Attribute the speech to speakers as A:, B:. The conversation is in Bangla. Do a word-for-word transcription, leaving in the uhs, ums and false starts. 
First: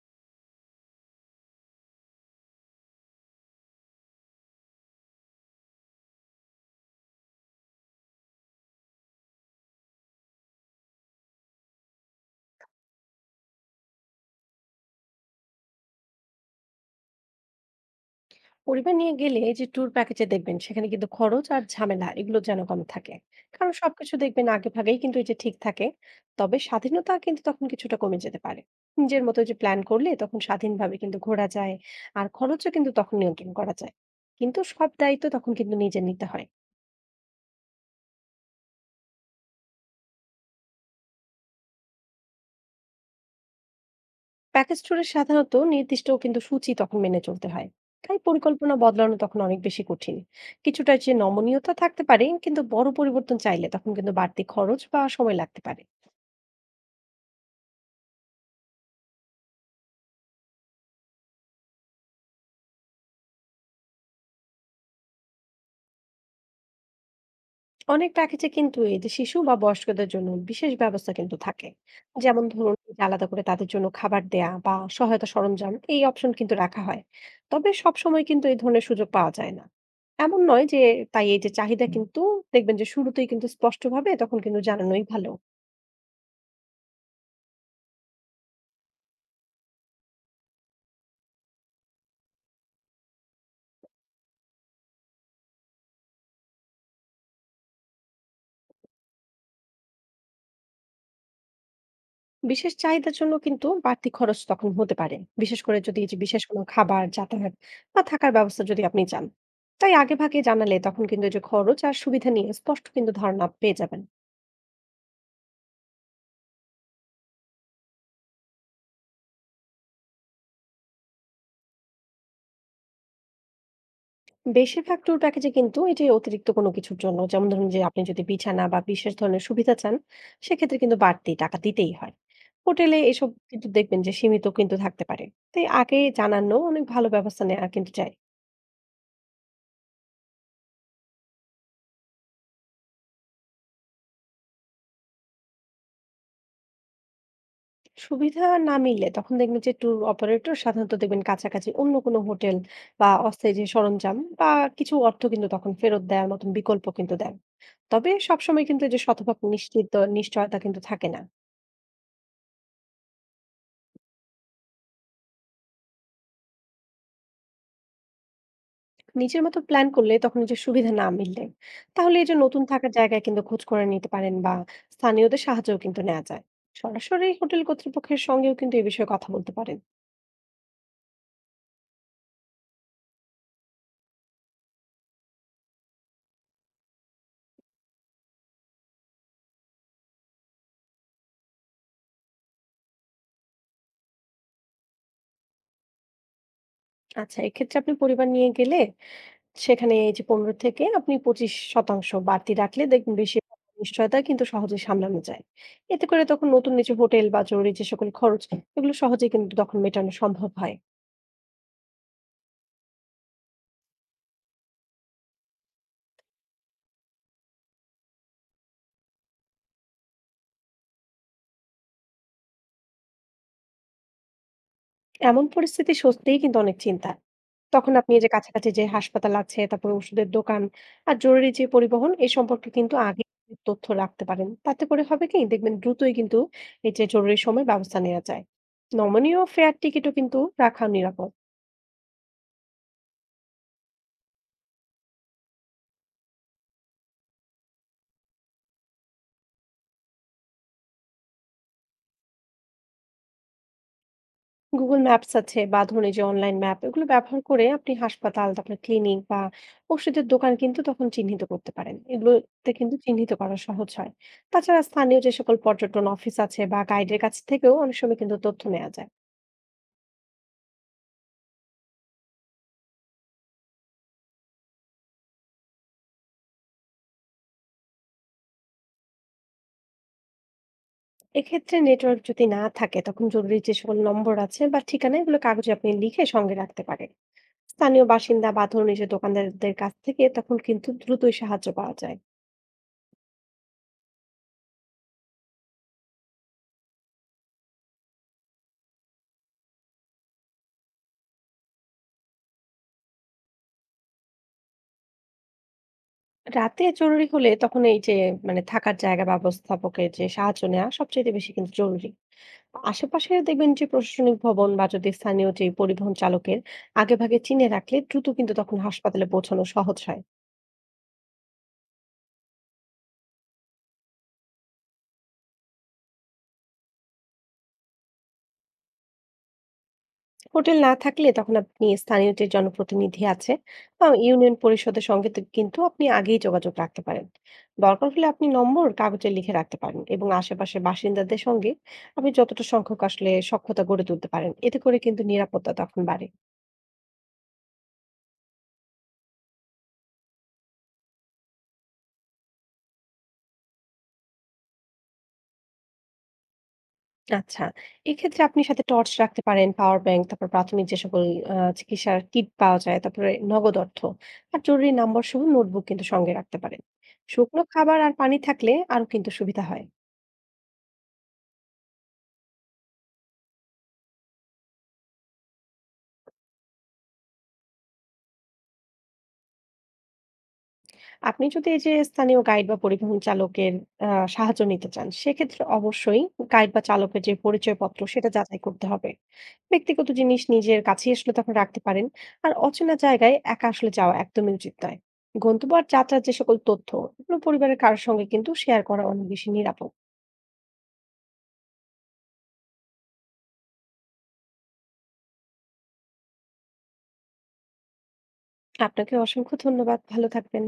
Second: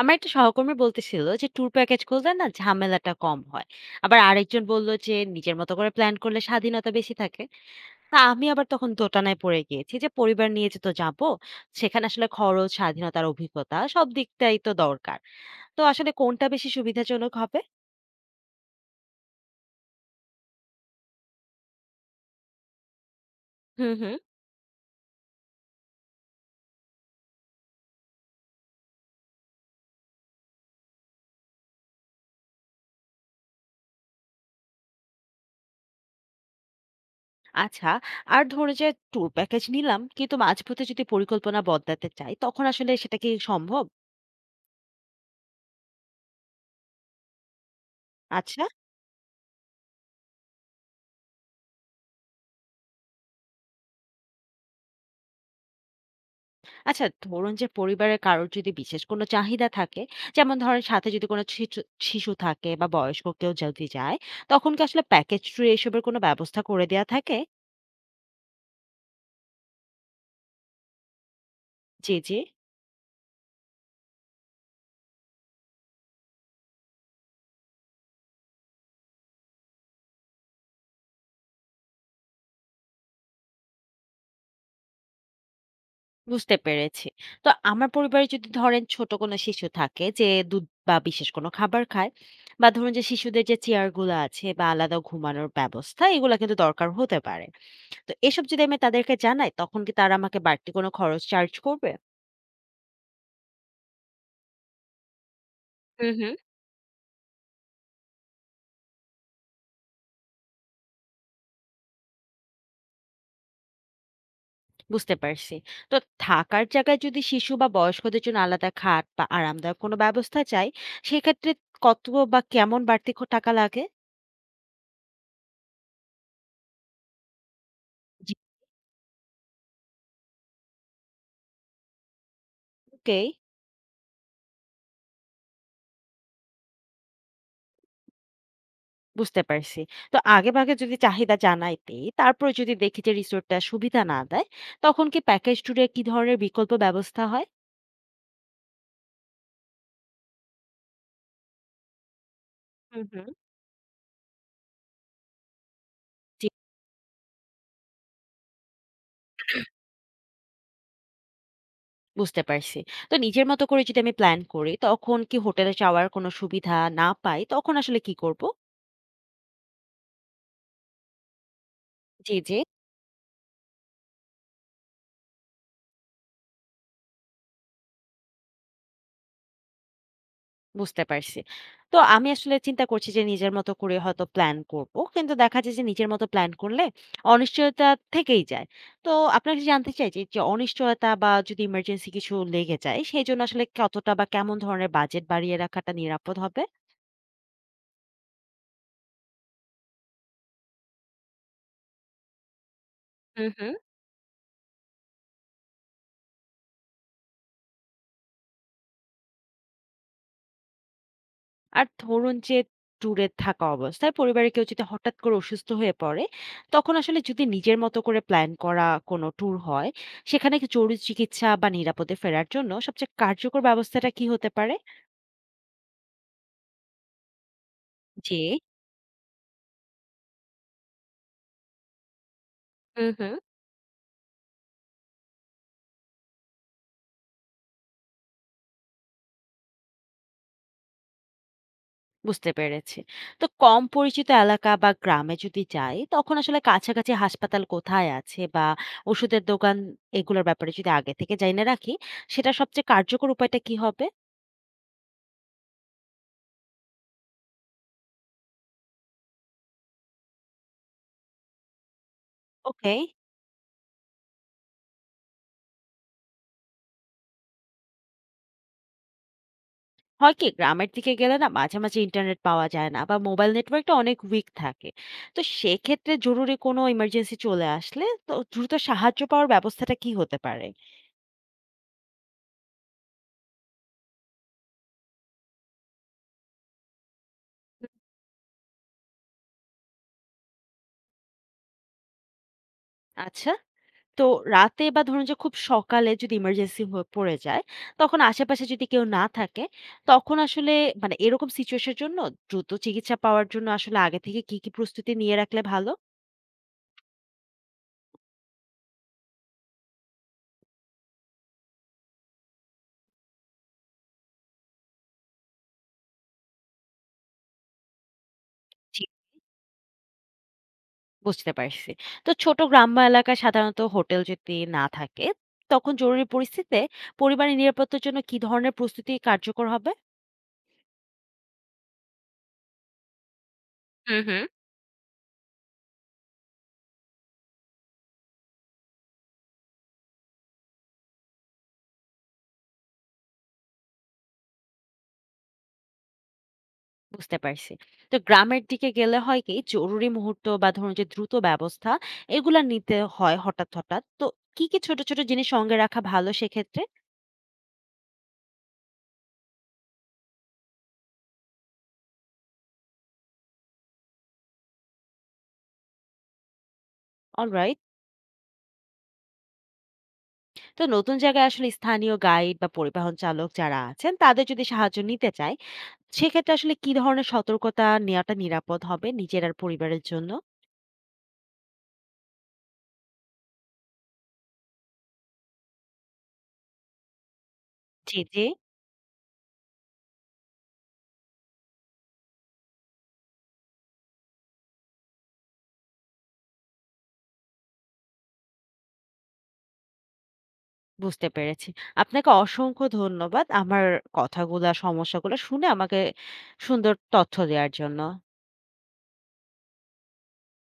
A: আমার একটা সহকর্মী বলতেছিল যে ট্যুর প্যাকেজ করলে না ঝামেলাটা কম হয়। আবার আরেকজন বলল যে নিজের মতো করে প্ল্যান করলে স্বাধীনতা বেশি থাকে। তা আমি আবার তখন দোটানায় পড়ে গিয়েছি যে পরিবার নিয়ে যে তো যাবো, সেখানে আসলে খরচ, স্বাধীনতার অভিজ্ঞতা সব দিকটাই তো দরকার। তো আসলে কোনটা বেশি সুবিধাজনক হবে?
B: পরিবার নিয়ে গেলে এই যে ট্যুর প্যাকেজে দেখবেন সেখানে কিন্তু খরচ আর ঝামেলা এগুলো যেন কম থাকে। কারণ
A: হুম,
B: সবকিছু
A: হুম।
B: দেখবেন আগে ভাগেই কিন্তু এই যে ঠিক থাকে। তবে স্বাধীনতা কিন্তু তখন কিছুটা কমে যেতে পারে। নিজের মতো যে প্ল্যান করলে তখন স্বাধীনভাবে কিন্তু ঘোরা যায়, আর খরচও কিন্তু তখন নিয়ন্ত্রণ করা যায়, কিন্তু সব দায়িত্ব তখন কিন্তু নিজে নিতে হয়।
A: আচ্ছা, আর ধরে যে ট্যুর প্যাকেজ নিলাম, কিন্তু মাঝপথে যদি পরিকল্পনা বদলাতে চাই, তখন আসলে সেটা কি সম্ভব?
B: প্যাকেজ ট্যুরে সাধারণত নির্দিষ্ট কিন্তু সূচি তখন মেনে চলতে হয়, তাই
A: আচ্ছা,
B: পরিকল্পনা বদলানো তখন অনেক বেশি কঠিন। কিছুটা যে নমনীয়তা থাকতে পারে, কিন্তু বড় পরিবর্তন চাইলে তখন কিন্তু বাড়তি খরচ বা সময় লাগতে পারে।
A: আচ্ছা ধরুন যে পরিবারের কারোর যদি বিশেষ কোনো চাহিদা থাকে, যেমন ধরেন সাথে যদি কোনো শিশু শিশু থাকে বা বয়স্ক কেউ যদি যায়, তখন কি আসলে প্যাকেজ ট্যুর এসবের কোনো ব্যবস্থা করে দেওয়া থাকে?
B: অনেক প্যাকেজে কিন্তু এই যে শিশু বা বয়স্কদের জন্য বিশেষ ব্যবস্থা কিন্তু থাকে।
A: জি, জি।
B: যেমন ধরুন এই যে আলাদা করে তাদের জন্য খাবার দেয়া বা সহায়তা সরঞ্জাম এই অপশন কিন্তু রাখা হয়। তবে সব সময় কিন্তু এই ধরনের সুযোগ পাওয়া যায় না, এমন নয় যে। তাই এই যে চাহিদা কিন্তু দেখবেন যে শুরুতেই কিন্তু স্পষ্টভাবে তখন কিন্তু জানানোই ভালো।
A: বুঝতে পেরেছি। তো আমার পরিবারে যদি ধরেন ছোট কোনো শিশু থাকে যে দুধ বা বিশেষ কোনো খাবার খায়, বা ধরুন যে শিশুদের যে চেয়ার গুলো আছে বা আলাদা ঘুমানোর ব্যবস্থা এগুলো কিন্তু দরকার হতে পারে। তো এসব যদি আমি তাদেরকে জানাই, তখন কি তারা আমাকে বাড়তি কোনো খরচ চার্জ করবে?
B: বিশেষ চাহিদার জন্য কিন্তু বাড়তি খরচ তখন হতে পারে, বিশেষ করে যদি এই
A: হুম,
B: যে
A: হুম।
B: বিশেষ কোনো খাবার, যাতায়াত বা থাকার ব্যবস্থা যদি আপনি চান। তাই আগে ভাগে জানালে তখন কিন্তু এই যে খরচ আর সুবিধা নিয়ে স্পষ্ট কিন্তু ধারণা পেয়ে যাবেন।
A: বুঝতে পারছি। তো থাকার জায়গায় যদি শিশু বা বয়স্কদের জন্য আলাদা খাট বা আরামদায়ক কোনো ব্যবস্থা চাই, সেক্ষেত্রে কত বা কেমন বাড়তি খ টাকা লাগে?
B: বেশিরভাগ ট্যুর প্যাকেজে কিন্তু এটি অতিরিক্ত কোনো কিছুর জন্য, যেমন ধরুন যে আপনি যদি
A: জি।
B: বিছানা বা বিশেষ ধরনের সুবিধা চান, সেক্ষেত্রে কিন্তু বাড়তি টাকা দিতেই হয়। হোটেলে
A: ওকেই।
B: এসব কিন্তু দেখবেন যে সীমিত কিন্তু থাকতে পারে। তাই আগে জানানো অনেক ভালো, ব্যবস্থা নেওয়া কিন্তু চাই।
A: বুঝতে পারছি। তো আগেভাগে যদি চাহিদা জানাই দেই, তারপরে যদি দেখি যে রিসোর্টটা সুবিধা না দেয়, তখন কি প্যাকেজ ট্যুরে কি ধরনের বিকল্প ব্যবস্থা হয়?
B: সুবিধা না মিললে তখন দেখবেন যে ট্যুর অপারেটর সাধারণত দেখবেন কাছাকাছি অন্য কোনো হোটেল
A: হুম,
B: বা
A: হুম।
B: অস্থায়ী যে সরঞ্জাম বা কিছু অর্থ কিন্তু তখন ফেরত দেওয়ার মতন
A: জি,
B: বিকল্প কিন্তু দেন। তবে সবসময় কিন্তু এই যে শতভাগ নিশ্চিত নিশ্চয়তা কিন্তু থাকে না।
A: বুঝতে পারছি। তো নিজের মতো করে যদি আমি প্ল্যান করি, তখন কি হোটেলে যাওয়ার কোনো সুবিধা না পাই, তখন আসলে কি করব?
B: নিজের মতো প্ল্যান করলে তখন এই যে সুবিধা না মিললে তাহলে এই যে
A: জি, জি।
B: নতুন থাকার জায়গায় কিন্তু খোঁজ করে নিতে পারেন, বা স্থানীয়দের সাহায্যও কিন্তু নেওয়া যায়। সরাসরি হোটেল কর্তৃপক্ষের সঙ্গেও কিন্তু এই বিষয়ে কথা বলতে পারেন।
A: বুঝতে পারছি। তো আমি আসলে চিন্তা করছি যে নিজের মতো করে হয়তো প্ল্যান করব। কিন্তু দেখা যায় যে নিজের মতো প্ল্যান করলে অনিশ্চয়তা থেকেই যায়। তো আপনার কাছে জানতে চাই যে, যে অনিশ্চয়তা বা যদি ইমার্জেন্সি কিছু লেগে যায় সেজন্য আসলে কতটা বা কেমন ধরনের বাজেট বাড়িয়ে রাখাটা নিরাপদ হবে?
B: আচ্ছা, এক্ষেত্রে আপনি পরিবার নিয়ে গেলে সেখানে এই যে পনেরো থেকে আপনি পঁচিশ শতাংশ বাড়তি রাখলে দেখবেন বেশি
A: হুম, হুম।
B: নিশ্চয়তা কিন্তু সহজে সামলানো যায়। এতে করে তখন নতুন নিচে হোটেল বা জরুরি যে সকল খরচ এগুলো সহজে কিন্তু তখন মেটানো সম্ভব হয়।
A: আর ধরুন যে ট্যুরে থাকা অবস্থায় পরিবারের কেউ যদি হঠাৎ করে অসুস্থ হয়ে পড়ে, তখন আসলে যদি নিজের মতো করে প্ল্যান করা কোনো ট্যুর হয়, সেখানে কি জরুরি চিকিৎসা বা নিরাপদে ফেরার জন্য সবচেয়ে কার্যকর ব্যবস্থাটা কি হতে পারে?
B: এমন পরিস্থিতি সত্যিই কিন্তু অনেক চিন্তার। তখন আপনি এই যে
A: জি।
B: কাছাকাছি যে হাসপাতাল আছে, তারপরে ওষুধের দোকান আর জরুরি যে পরিবহন এ সম্পর্কে কিন্তু
A: হু,
B: আগে
A: হু।
B: তথ্য রাখতে পারেন। তাতে করে হবে কি দেখবেন দ্রুতই কিন্তু এই যে জরুরি সময় ব্যবস্থা নেওয়া যায়। নমনীয় ফেয়ার টিকিটও কিন্তু রাখা নিরাপদ।
A: বুঝতে পেরেছি। তো কম পরিচিত এলাকা বা গ্রামে যদি যাই, তখন আসলে কাছাকাছি হাসপাতাল কোথায় আছে বা ওষুধের দোকান এগুলোর ব্যাপারে যদি আগে থেকে জেনে রাখি, সেটা সবচেয়ে কার্যকর উপায়টা কি হবে?
B: গুগল ম্যাপস আছে বা ধরুন এই যে অনলাইন ম্যাপ এগুলো ব্যবহার করে আপনি হাসপাতাল, তারপরে ক্লিনিক বা ওষুধের দোকান কিন্তু তখন চিহ্নিত করতে পারেন। এগুলোতে কিন্তু
A: ওকে।
B: চিহ্নিত করা সহজ হয়। তাছাড়া স্থানীয় যে সকল পর্যটন অফিস আছে বা গাইডের কাছ থেকেও অনেক সময় কিন্তু তথ্য নেওয়া যায়।
A: হয় কি গ্রামের দিকে গেলে না মাঝে, মাঝে ইন্টারনেট পাওয়া যায় না বা মোবাইল নেটওয়ার্কটা অনেক উইক থাকে। তো সেক্ষেত্রে জরুরি কোনো ইমার্জেন্সি চলে আসলে তো দ্রুত সাহায্য পাওয়ার ব্যবস্থাটা কি হতে পারে?
B: এক্ষেত্রে নেটওয়ার্ক যদি না থাকে তখন জরুরি যে সকল নম্বর আছে বা ঠিকানা এগুলো কাগজে আপনি লিখে সঙ্গে রাখতে পারেন। স্থানীয় বাসিন্দা বা ধরুন এই যে দোকানদারদের কাছ থেকে তখন কিন্তু দ্রুতই সাহায্য পাওয়া যায়।
A: আচ্ছা। তো রাতে বা ধরুন যে খুব সকালে যদি ইমার্জেন্সি হয়ে পড়ে যায়, তখন আশেপাশে যদি কেউ না থাকে, তখন আসলে মানে এরকম সিচুয়েশনের জন্য দ্রুত চিকিৎসা পাওয়ার জন্য আসলে আগে থেকে কি, কি প্রস্তুতি নিয়ে রাখলে ভালো?
B: রাতে জরুরি হলে তখন এই যে মানে থাকার জায়গা ব্যবস্থাপকের যে সাহায্য নেওয়া সবচেয়ে বেশি কিন্তু জরুরি। আশেপাশে দেখবেন যে প্রশাসনিক ভবন বা যদি স্থানীয় যে পরিবহন চালকের আগেভাগে চিনে রাখলে দ্রুত কিন্তু তখন
A: জি,
B: হাসপাতালে পৌঁছানো সহজ হয়।
A: বুঝতে পারছি। তো ছোট গ্রাম্য এলাকায় সাধারণত হোটেল যদি না থাকে, তখন জরুরি পরিস্থিতিতে পরিবারের নিরাপত্তার জন্য কি ধরনের প্রস্তুতি কার্যকর হবে?
B: হোটেল না থাকলে তখন আপনি স্থানীয় যে জনপ্রতিনিধি আছে বা
A: হুম, হুম।
B: ইউনিয়ন পরিষদের সঙ্গে তো কিন্তু আপনি আগেই যোগাযোগ রাখতে পারেন। দরকার হলে আপনি নম্বর কাগজে লিখে রাখতে পারেন, এবং আশেপাশের বাসিন্দাদের সঙ্গে আপনি যতটা সংখ্যক আসলে সখ্যতা গড়ে তুলতে পারেন, এতে করে কিন্তু নিরাপত্তা তখন বাড়ে।
A: বুঝতে পারছি। তো গ্রামের দিকে গেলে হয় কি জরুরি মুহূর্ত বা ধরুন যে দ্রুত ব্যবস্থা এগুলা নিতে হয় হঠাৎ, হঠাৎ। তো কি, কি ছোট, ছোট জিনিস সঙ্গে রাখা ভালো সেক্ষেত্রে?
B: আচ্ছা। এক্ষেত্রে আপনি সাথে টর্চ রাখতে পারেন, পাওয়ার ব্যাংক, তারপর প্রাথমিক যে সকল আ চিকিৎসার কিট পাওয়া যায়, তারপরে নগদ অর্থ আর জরুরি নাম্বার সহ নোটবুক কিন্তু সঙ্গে রাখতে পারেন। শুকনো
A: অলরাইট।
B: খাবার আর পানি থাকলে আরো কিন্তু সুবিধা হয়।
A: তো নতুন জায়গায় আসলে স্থানীয় গাইড বা পরিবহন চালক যারা আছেন তাদের যদি সাহায্য নিতে চায়, সেক্ষেত্রে আসলে কি ধরনের সতর্কতা নেওয়াটা নিরাপদ হবে নিজের আর পরিবারের জন্য?
B: আপনি যদি এই যে স্থানীয় গাইড বা পরিবহন চালকের আহ, সাহায্য নিতে চান সেক্ষেত্রে অবশ্যই গাইড বা চালকের যে পরিচয়পত্র
A: জি,
B: সেটা
A: জি।
B: যাচাই করতে হবে। ব্যক্তিগত জিনিস নিজের কাছেই আসলে তখন রাখতে পারেন। আর অচেনা জায়গায় একা আসলে যাওয়া একদমই উচিত নয়। গন্তব্য আর যাত্রার যে সকল তথ্য এগুলো পরিবারের কারোর সঙ্গে কিন্তু শেয়ার করা অনেক বেশি নিরাপদ।
A: বুঝতে পেরেছি। আপনাকে অসংখ্য ধন্যবাদ আমার কথাগুলা, সমস্যাগুলা শুনে আমাকে সুন্দর তথ্য দেওয়ার জন্য।
B: আপনাকে অসংখ্য ধন্যবাদ, ভালো থাকবেন।